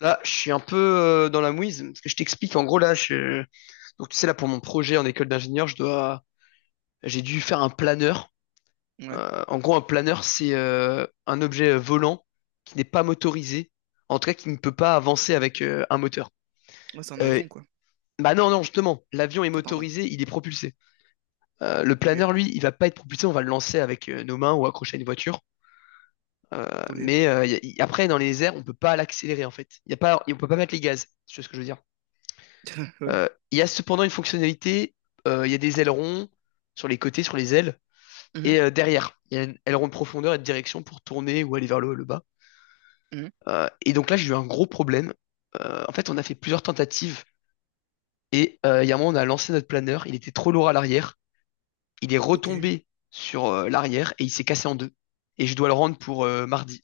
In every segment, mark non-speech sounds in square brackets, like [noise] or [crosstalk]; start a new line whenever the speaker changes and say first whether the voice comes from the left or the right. left: Là, je suis un peu dans la mouise, parce que je t'explique, en gros, là, donc tu sais, là, pour mon projet en école d'ingénieur, j'ai dû faire un planeur.
right: Ouais,
left: En gros, un planeur, c'est un objet volant qui n'est pas motorisé, en tout cas, qui ne peut pas avancer avec un moteur.
right: ouais, c'est un
left: Euh,
right: avion, quoi.
left: bah non, non, justement, l'avion est
right: Ah, pardon.
left: motorisé, il est propulsé. Le
right: Ok,
left: planeur, lui, il va pas être propulsé, on va le lancer avec nos mains ou accrocher à une voiture. Euh,
right: ok.
left: mais après, dans les airs, on peut pas l'accélérer, en fait. Y a pas... On peut pas mettre les gaz, c'est ce que je veux dire.
right: [laughs] Ouais.
left: Il y a cependant une fonctionnalité. Il y a des ailerons sur les côtés, sur les ailes,
right: Mhm,
left: et derrière, il y a un aileron de profondeur et de direction pour tourner ou aller vers le haut et le bas.
right: mhm,
left: Et donc là, j'ai eu un gros problème. En fait, on a fait plusieurs tentatives, et il y a un moment, on a lancé notre planeur, il était trop lourd à l'arrière, il est
right: Ok.
left: retombé sur l'arrière, et il s'est cassé en deux, et je dois le rendre pour mardi.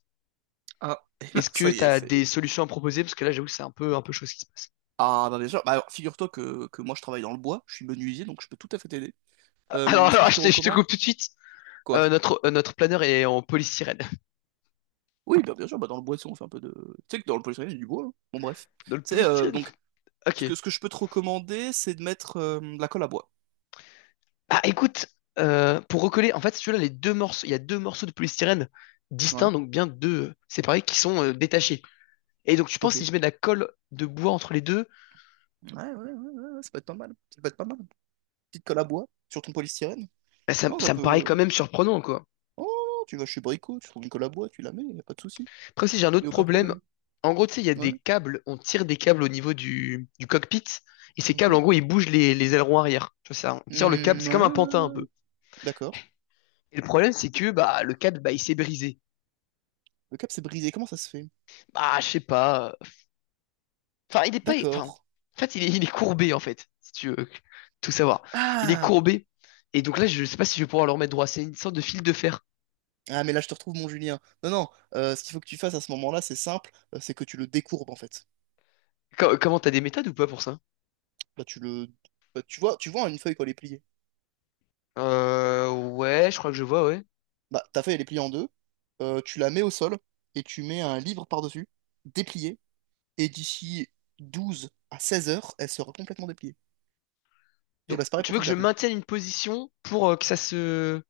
right: Ah, [laughs] et ben,
left: Est-ce que
right: ça y
left: tu
right: est,
left: as des
right: c'est.
left: solutions à proposer? Parce que là, j'avoue que c'est un peu chaud ce qui se passe.
right: Ah, bah bien sûr. Bah, alors, figure-toi que moi, je travaille dans le bois. Je suis menuisier, donc je peux tout à fait t'aider.
left: [laughs]
right: Ce que
left: Alors,
right: je
left: je
right: te
left: te, je te
right: recommande,
left: coupe tout de suite.
right: quoi?
left: Notre planeur est en polystyrène.
right: Oui, bah, bien sûr, bah, dans le bois, tu sais, on fait un peu de. Tu sais que dans le polystyrène, il y a du bois, hein. Bon, bref.
left: [laughs] Dans le
right: Tu sais,
left: polystyrène.
right: donc,
left: Ok.
right: ce que je peux te recommander, c'est de mettre de la colle à bois.
left: Ah, écoute, pour recoller, en fait, si tu veux, là, les deux morceaux, il y a deux morceaux de polystyrène distincts,
right: Ouais,
left: donc bien deux séparés, qui sont détachés. Et donc, tu penses,
right: ok.
left: si
right: Ouais,
left: je mets de la colle de bois entre les deux,
right: ouais, ouais, ouais, ouais, ça peut être pas mal. Ça peut être pas mal. Petite colle à bois sur ton polystyrène.
left: bah, ça,
right: Non, ça
left: ça me paraît
right: peut.
left: quand même surprenant, quoi.
right: Oh, non, tu vas chez Brico, tu trouves Nicolas Bois, tu la mets, y a pas de souci.
left: Après, si j'ai un
right: Y
left: autre
right: a aucun
left: problème,
right: problème.
left: en gros, tu sais, il y a
right: Ouais,
left: des câbles, on tire des câbles au niveau du cockpit, et ces câbles,
right: ok.
left: en gros, ils bougent les ailerons arrière. Tu vois, ça, on tire le câble,
right: Hmm,
left: c'est comme
right: ouais,
left: un
right: ouais,
left: pantin un
right: ouais,
left: peu.
right: d'accord.
left: Et le problème, c'est que bah, le câble, bah, il s'est brisé.
right: Le cap s'est brisé, comment ça se fait?
left: Bah, je sais pas. Enfin, il est pas. Enfin,
right: D'accord.
left: en fait, il est courbé, en fait, si tu veux tout savoir. Il est
right: Ah!
left: courbé. Et donc là, je sais pas si je vais pouvoir le remettre droit. C'est une sorte de fil de fer.
right: Ah, mais là, je te retrouve, mon Julien. Non, non, ce qu'il faut que tu fasses à ce moment-là, c'est simple, c'est que tu le décourbes, en fait.
left: Comment t'as des méthodes ou pas pour ça?
right: Là tu le… bah, tu vois une feuille quand elle est pliée.
left: Ouais, je crois que je vois, ouais.
right: Bah, ta feuille, elle est pliée en deux, tu la mets au sol, et tu mets un livre par-dessus, déplié, et d'ici 12 à 16 heures, elle sera complètement dépliée. Et
left: Donc,
right: bah, c'est pareil
left: tu
right: pour
left: veux
right: ton
left: que je
right: câble.
left: maintienne une position pour que ça se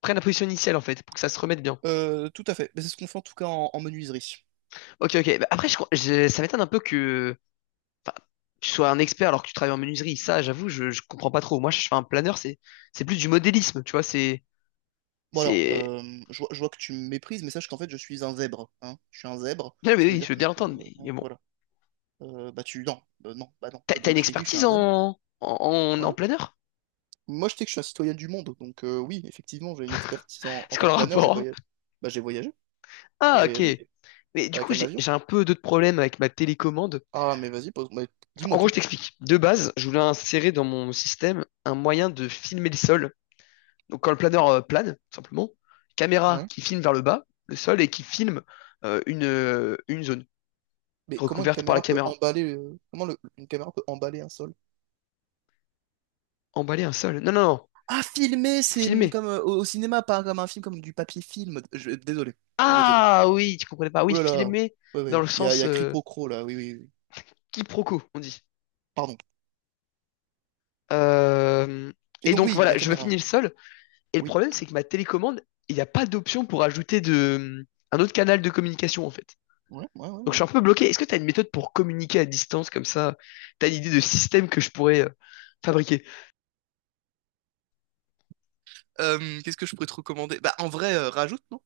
left: prenne la position initiale, en fait, pour que ça se remette bien.
right: Tout à fait. Mais c'est ce qu'on fait en tout cas en menuiserie.
left: Ok, ok. Bah, après, ça m'étonne un peu que enfin, tu sois un expert alors que tu travailles en menuiserie. Ça, j'avoue, je comprends pas trop. Moi, je fais un planeur, c'est plus du modélisme, tu vois. C'est
right: Bon alors,
left: c'est.
right: je vois que tu me méprises, mais sache qu'en fait je suis un zèbre, hein. Je suis un zèbre.
left: Non, mais
right: Ça veut
left: oui, je
right: dire
left: veux
right: que
left: bien
right: je peux.
left: l'entendre, mais
right: Bon,
left: bon.
right: voilà. Bah tu. Non, non, bah non.
left: T'as une
right: Donc je t'ai dit que je suis
left: expertise
right: un zèbre.
left: en
right: Ouais.
left: planeur?
right: Moi je sais que je suis un citoyen du monde. Donc oui, effectivement, j'ai une expertise en
left: C'est
right: tant
left: quoi le
right: que planeur. J'ai
left: rapport? Hein.
right: voyagé. Bah j'ai voyagé. J'ai
left: Ah, ok.
right: voyagé
left: Mais du
right: avec
left: coup,
right: un
left: j'ai,
right: avion.
left: j'ai un peu d'autres problèmes avec ma télécommande.
right: Ah mais vas-y, pose… mais
left: Enfin, en
right: dis-moi
left: gros,
right: tout.
left: je t'explique. De base, je voulais insérer dans mon système un moyen de filmer le sol. Donc, quand le planeur plane, tout simplement, caméra
right: Ouais.
left: qui filme vers le bas, le sol, et qui filme une zone
right: Mais comment une
left: recouverte par la
right: caméra peut
left: caméra.
right: emballer. Comment une caméra peut emballer un sol?
left: Emballer un sol. Non, non, non.
right: Ah, filmé, c'est
left: Filmer.
right: comme au cinéma, pas comme un film, comme du papier film. Désolé. Non, désolé.
left: Ah oui, tu comprenais pas.
right: Oh
left: Oui,
right: là là.
left: filmer
right: Ouais,
left: dans le
right: ouais. Il y
left: sens
right: a Cripocro, là. Oui, oui, oui.
left: quiproquo, on dit.
right: Pardon.
left: Euh,
right: Et
left: et
right: donc,
left: donc
right: oui,
left: voilà,
right: la
left: je vais
right: caméra.
left: finir seul. Et le
right: Oui.
left: problème, c'est que ma télécommande, il n'y a pas d'option pour ajouter un autre canal de communication en fait.
right: Ouais, ouais, ouais,
left: Donc je
right: ouais.
left: suis un peu bloqué. Est-ce que tu as une méthode pour communiquer à distance comme ça? T'as une idée de système que je pourrais fabriquer?
right: Qu'est-ce que je pourrais te recommander? Bah, en vrai, rajoute, non?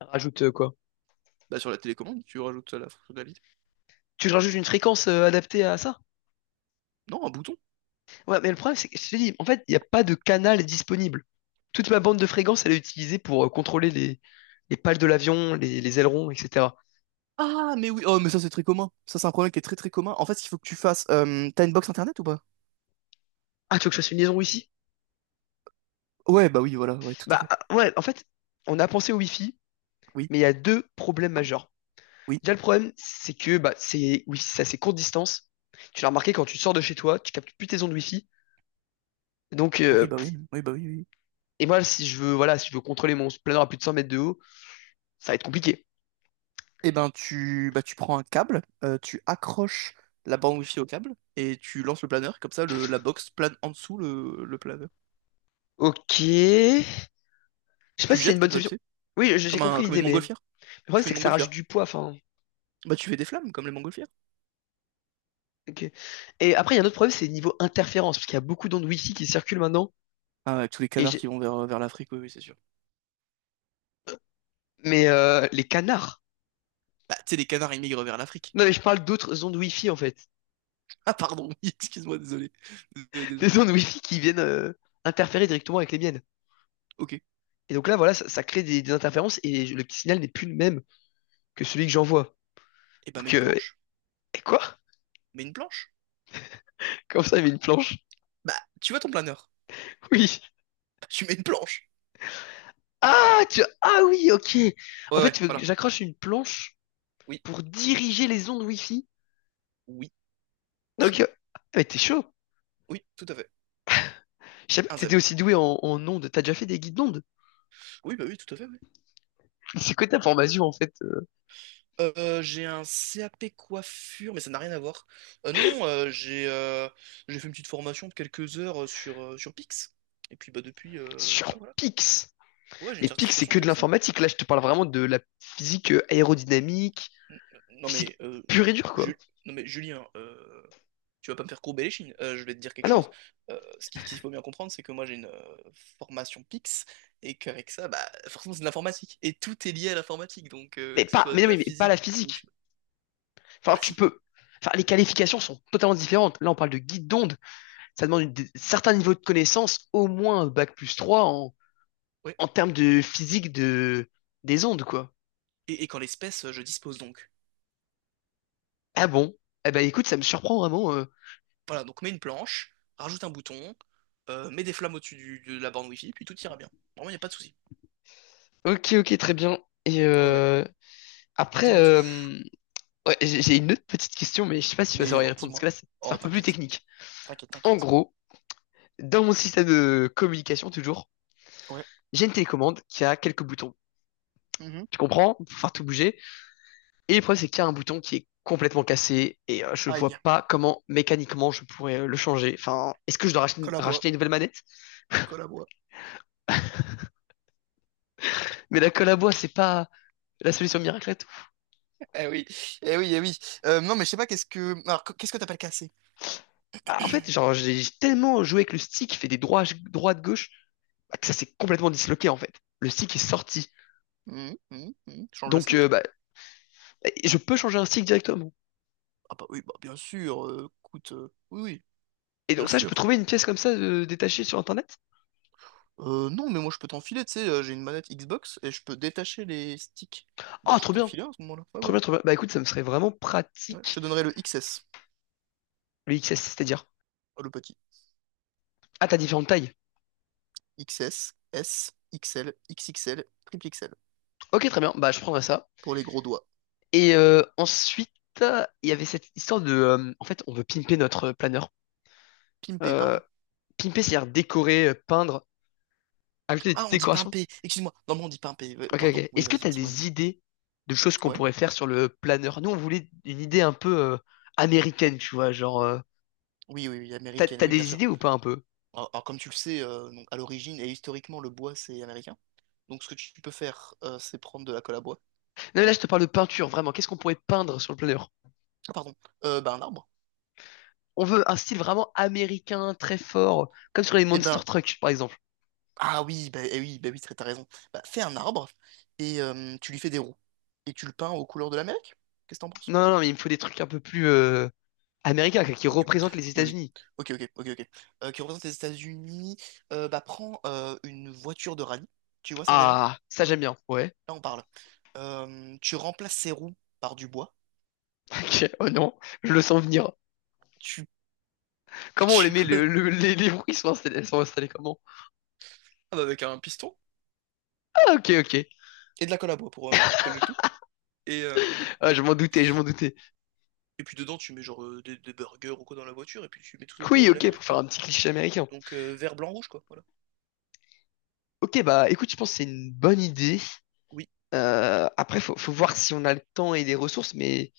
left: Rajoute quoi?
right: Bah, sur la télécommande, tu rajoutes ça, la fonctionnalité.
left: Tu rajoutes une fréquence adaptée à ça?
right: Non, un bouton.
left: Ouais, mais le problème, c'est que je te dis, en fait, il n'y a pas de canal disponible. Toute ma bande de fréquences, elle est utilisée pour contrôler les pales de l'avion, les ailerons, etc.
right: Ah, mais oui. Oh, mais ça, c'est très commun. Ça, c'est un problème qui est très, très commun. En fait, il faut que tu fasses. T'as une box internet ou pas?
left: Ah, tu veux que je fasse une liaison Wi-Fi?
right: Ouais, bah oui, voilà. Ouais, tout à
left: Bah
right: fait.
left: ouais, en fait, on a pensé au Wi-Fi,
right: Oui,
left: mais il y a deux problèmes majeurs.
right: oui.
left: Déjà, le problème, c'est que bah, c'est oui, c'est assez courte distance. Tu l'as remarqué quand tu sors de chez toi, tu captes plus tes ondes Wi-Fi. Donc,
right: Oui, bah oui. Oui, bah oui, oui.
left: et moi, si je veux contrôler mon planeur à plus de 100 mètres de haut, ça va être compliqué.
right: Et ben, tu, bah, tu prends un câble, tu accroches la bande Wi-Fi au câble et tu lances le planeur. Comme ça, le, la box plane en dessous le planeur.
left: Ok. Je sais pas
right: Tu
left: si c'est une
right: jettes
left: bonne
right: comme ça,
left: solution.
right: tu sais.
left: Oui, j'ai
right: Comme, un,
left: compris
right: comme une
left: l'idée, mais le
right: montgolfière. Tu
left: problème,
right: fais
left: c'est
right: une
left: que ça rajoute
right: montgolfière.
left: du poids. Enfin,
right: Bah, tu fais des flammes comme les montgolfières.
left: ok. Et après, il y a un autre problème, c'est niveau interférence, parce qu'il y a beaucoup d'ondes Wi-Fi qui circulent maintenant.
right: Ah, avec tous les
left: Et
right: canards
left: j'ai-
right: qui vont vers, vers l'Afrique, oui, oui, c'est sûr.
left: mais les canards.
right: Bah, tu sais, les canards, ils migrent vers l'Afrique.
left: Non, mais je parle d'autres ondes Wi-Fi en fait,
right: Ah, pardon, [laughs] oui, excuse-moi, désolé. Désolé,
left: [laughs]
right: désolé.
left: des ondes Wi-Fi qui viennent interférer directement avec les miennes.
right: Ok. Et
left: Et donc là, voilà, ça crée des interférences et le petit signal n'est plus le même que celui que j'envoie.
right: ben, mets
left: Donc,
right: une planche.
left: et quoi?
right: Mets une planche.
left: Comme ça, il y avait une planche. [laughs]
right: Bah, tu vois ton planeur.
left: Oui.
right: Bah, tu mets une planche.
left: Ah, ah oui, ok. En
right: Ouais,
left: fait,
right: ouais,
left: tu veux que
right: voilà.
left: j'accroche une planche
right: Oui,
left: pour diriger les ondes Wi-Fi.
right: oui,
left: Donc,
right: fi.
left: ah, mais t'es chaud.
right: Oui, tout à fait.
left: Je savais pas
right: Un
left: que t'étais
right: zèbre.
left: aussi doué en ondes. T'as déjà fait des guides d'ondes.
right: Oui, bah oui, tout à fait, oui.
left: [laughs] C'est quoi ta formation, en fait,
right: J'ai un CAP coiffure, mais ça n'a rien à voir. Non, non, J'ai j'ai fait une petite formation de quelques heures sur, sur Pix. Et puis bah depuis,
left: sur
right: ouais, voilà.
left: Pix?
right: Ouais, j'ai une
left: Mais Pix, c'est
right: certification
left: que de
right: Pix, ouais.
left: l'informatique. Là, je te parle vraiment de la physique aérodynamique,
right: N- euh, Non
left: physique
right: mais, euh,
left: pure et dure, quoi.
right: Ju- non, mais Julien, tu vas pas me faire courber les chines. Je vais te dire quelque
left: Ah non,
right: chose. Ce qu'il faut bien comprendre, c'est que moi j'ai une formation Pix, et qu'avec ça, bah forcément c'est de l'informatique. Et tout est lié à l'informatique, donc
left: mais
right: que ce
left: pas,
right: soit
left: mais
right: de
left: non,
right: la
left: mais pas
right: physique
left: la
right: ou… je
left: physique.
right: sais pas. Ah
left: Enfin,
right: bah
left: tu
right: si,
left: peux. Enfin, les qualifications sont totalement différentes. Là, on parle de guide d'onde. Ça demande certains niveaux de connaissances, au moins bac+3 en,
right: ouais.
left: en termes de physique des ondes, quoi.
right: Et qu'en l'espèce, je dispose donc.
left: Ah bon? Eh ben, écoute, ça me surprend vraiment.
right: Voilà, donc mets une planche, rajoute un bouton, mets des flammes au-dessus de la borne Wi-Fi, puis tout ira bien. Vraiment, il n'y a pas de souci.
left: Ok, ok, très bien. Et
right: Ouais, ouais,
left: après,
right: dis-moi tout.
left: ouais, j'ai une autre petite question, mais je sais pas si tu vas
right: Mais
left: savoir y
right: alors,
left: répondre, parce que
right: dis-moi.
left: là, c'est
right: Oh,
left: un peu plus
right: t'inquiète,
left: technique.
right: t'inquiète,
left: En
right: t'inquiète.
left: gros, dans mon système de communication, toujours,
right: Ouais.
left: j'ai une télécommande qui a quelques boutons.
right: Mhm.
left: Tu comprends? Pour faire tout bouger. Et le problème, c'est qu'il y a un bouton qui est complètement cassé et je
right: Aïe,
left: vois pas comment mécaniquement je pourrais le changer. Enfin, est-ce que je dois
right: colle à bois,
left: racheter une nouvelle manette?
right: colle à bois.
left: Mais la colle à bois, c'est pas la solution miracle à tout.
right: [laughs] Eh oui, eh oui, eh oui. Non, mais je sais pas, qu'est-ce que… Alors, qu'est-ce que t'appelles casser?
left: Bah, en fait, genre, j'ai tellement joué avec le stick qui fait droite, gauche, bah, que ça s'est complètement disloqué, en fait. Le stick est sorti.
right: Mhm, mhm, mhm. Change le
left: Donc,
right: stick?
left: bah, je peux changer un stick directement.
right: Ah bah oui, bah bien sûr, écoute, oui, oui,
left: Et
right: bien
left: donc ça, je peux
right: sûr.
left: trouver une pièce comme ça détachée sur Internet?
right: Non, mais moi je peux t'enfiler, tu sais, j'ai une manette Xbox et je peux détacher les sticks. Bah
left: Ah,
right: je
left: trop
right: peux
left: bien,
right: t'enfiler à ce moment-là, ouais,
left: trop
right: voilà.
left: bien, trop bien. Bah écoute, ça me serait vraiment
right: Ouais, je te
left: pratique,
right: donnerai le XS,
left: le XS, c'est-à-dire.
right: le petit.
left: Ah, t'as différentes tailles.
right: XS, S, XL, XXL, triple XL.
left: Ok, très bien, bah je prendrai ça.
right: Pour les gros doigts.
left: Et ensuite, il y avait cette histoire en fait, on veut pimper notre planeur.
right: Pimpé,
left: Euh,
right: pardon.
left: pimper, c'est-à-dire décorer, peindre, ajouter des
right: Ah,
left: petites
right: on dit
left: décorations.
right: pimpé, excuse-moi. Non, mais on dit pimpé,
left: Ok,
right: pardon.
left: ok.
right: Oui,
left: Est-ce que
right: vas-y,
left: tu as
right: dis-moi,
left: des
right: dis-moi.
left: idées de choses qu'on
right: Ouais?
left: pourrait faire sur le planeur? Nous, on voulait une idée un peu américaine, tu vois.
right: Oui, oui, oui,
left: T'as,
right: américaine,
left: t'as
right: oui, bien
left: des
right: sûr.
left: idées ou pas un peu?
right: Alors, comme tu le sais, donc, à l'origine et historiquement, le bois, c'est américain. Donc, ce que tu peux faire, c'est prendre de la colle à bois.
left: Non, mais là, je te parle de peinture, vraiment. Qu'est-ce qu'on pourrait peindre sur le planeur?
right: Ah, pardon. Bah, un arbre.
left: On veut un style vraiment américain, très fort, comme sur les
right: Et
left: Monster
right: ben,
left: Trucks, par exemple.
right: ah oui, bah, eh oui, bah oui, t'as raison. Bah, fais un arbre et tu lui fais des roues. Et tu le peins aux couleurs de l'Amérique. Qu'est-ce que t'en penses?
left: Non, non, mais il me faut des trucs un peu plus américains, quoi, qui
right: Ok,
left: représentent les
right: oui, oui.
left: États-Unis.
right: Ok, ok, ok, ok. Qui représente les États-Unis. Bah, prends une voiture de rallye. Tu vois ça déjà?
left: Ah, ça j'aime bien. Ouais.
right: Là, on parle. Tu remplaces ses roues par du bois.
left: [laughs] Ok. Oh non, je le sens venir.
right: Tu, [laughs]
left: Comment on les
right: tu
left: met le,
right: colles
left: le- les, les bruits sont installés comment?
right: ah bah, avec un piston
left: Ah, ok, ok.
right: et de la colle à bois pour coller le tout. Et, euh,
left: Ah, je m'en doutais, je m'en doutais.
right: et puis dedans, tu mets genre des burgers ou quoi dans la voiture. Et puis tu mets tout aux couleurs
left: Oui,
right: de
left: ok, pour
right: l'Amérique,
left: faire
right: quoi.
left: un petit cliché américain.
right: Donc vert, blanc, rouge, quoi. Voilà.
left: Ok, bah écoute, je pense que c'est une bonne idée.
right: Oui,
left: Après faut voir si on a le temps et les ressources mais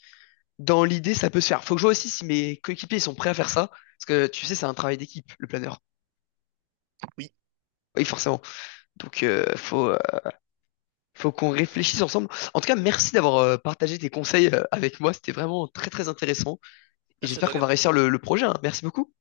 left: dans l'idée ça peut se faire. Faut que je vois aussi si mes coéquipiers sont prêts à faire ça parce que tu sais c'est un travail d'équipe le planeur.
right: oui.
left: Oui, forcément. Donc faut qu'on réfléchisse ensemble. En tout cas merci d'avoir partagé tes conseils avec moi c'était vraiment très très intéressant. Et
right: Merci à
left: j'espère
right: toi,
left: qu'on va
right: gamin.
left: réussir le projet. Hein. Merci beaucoup.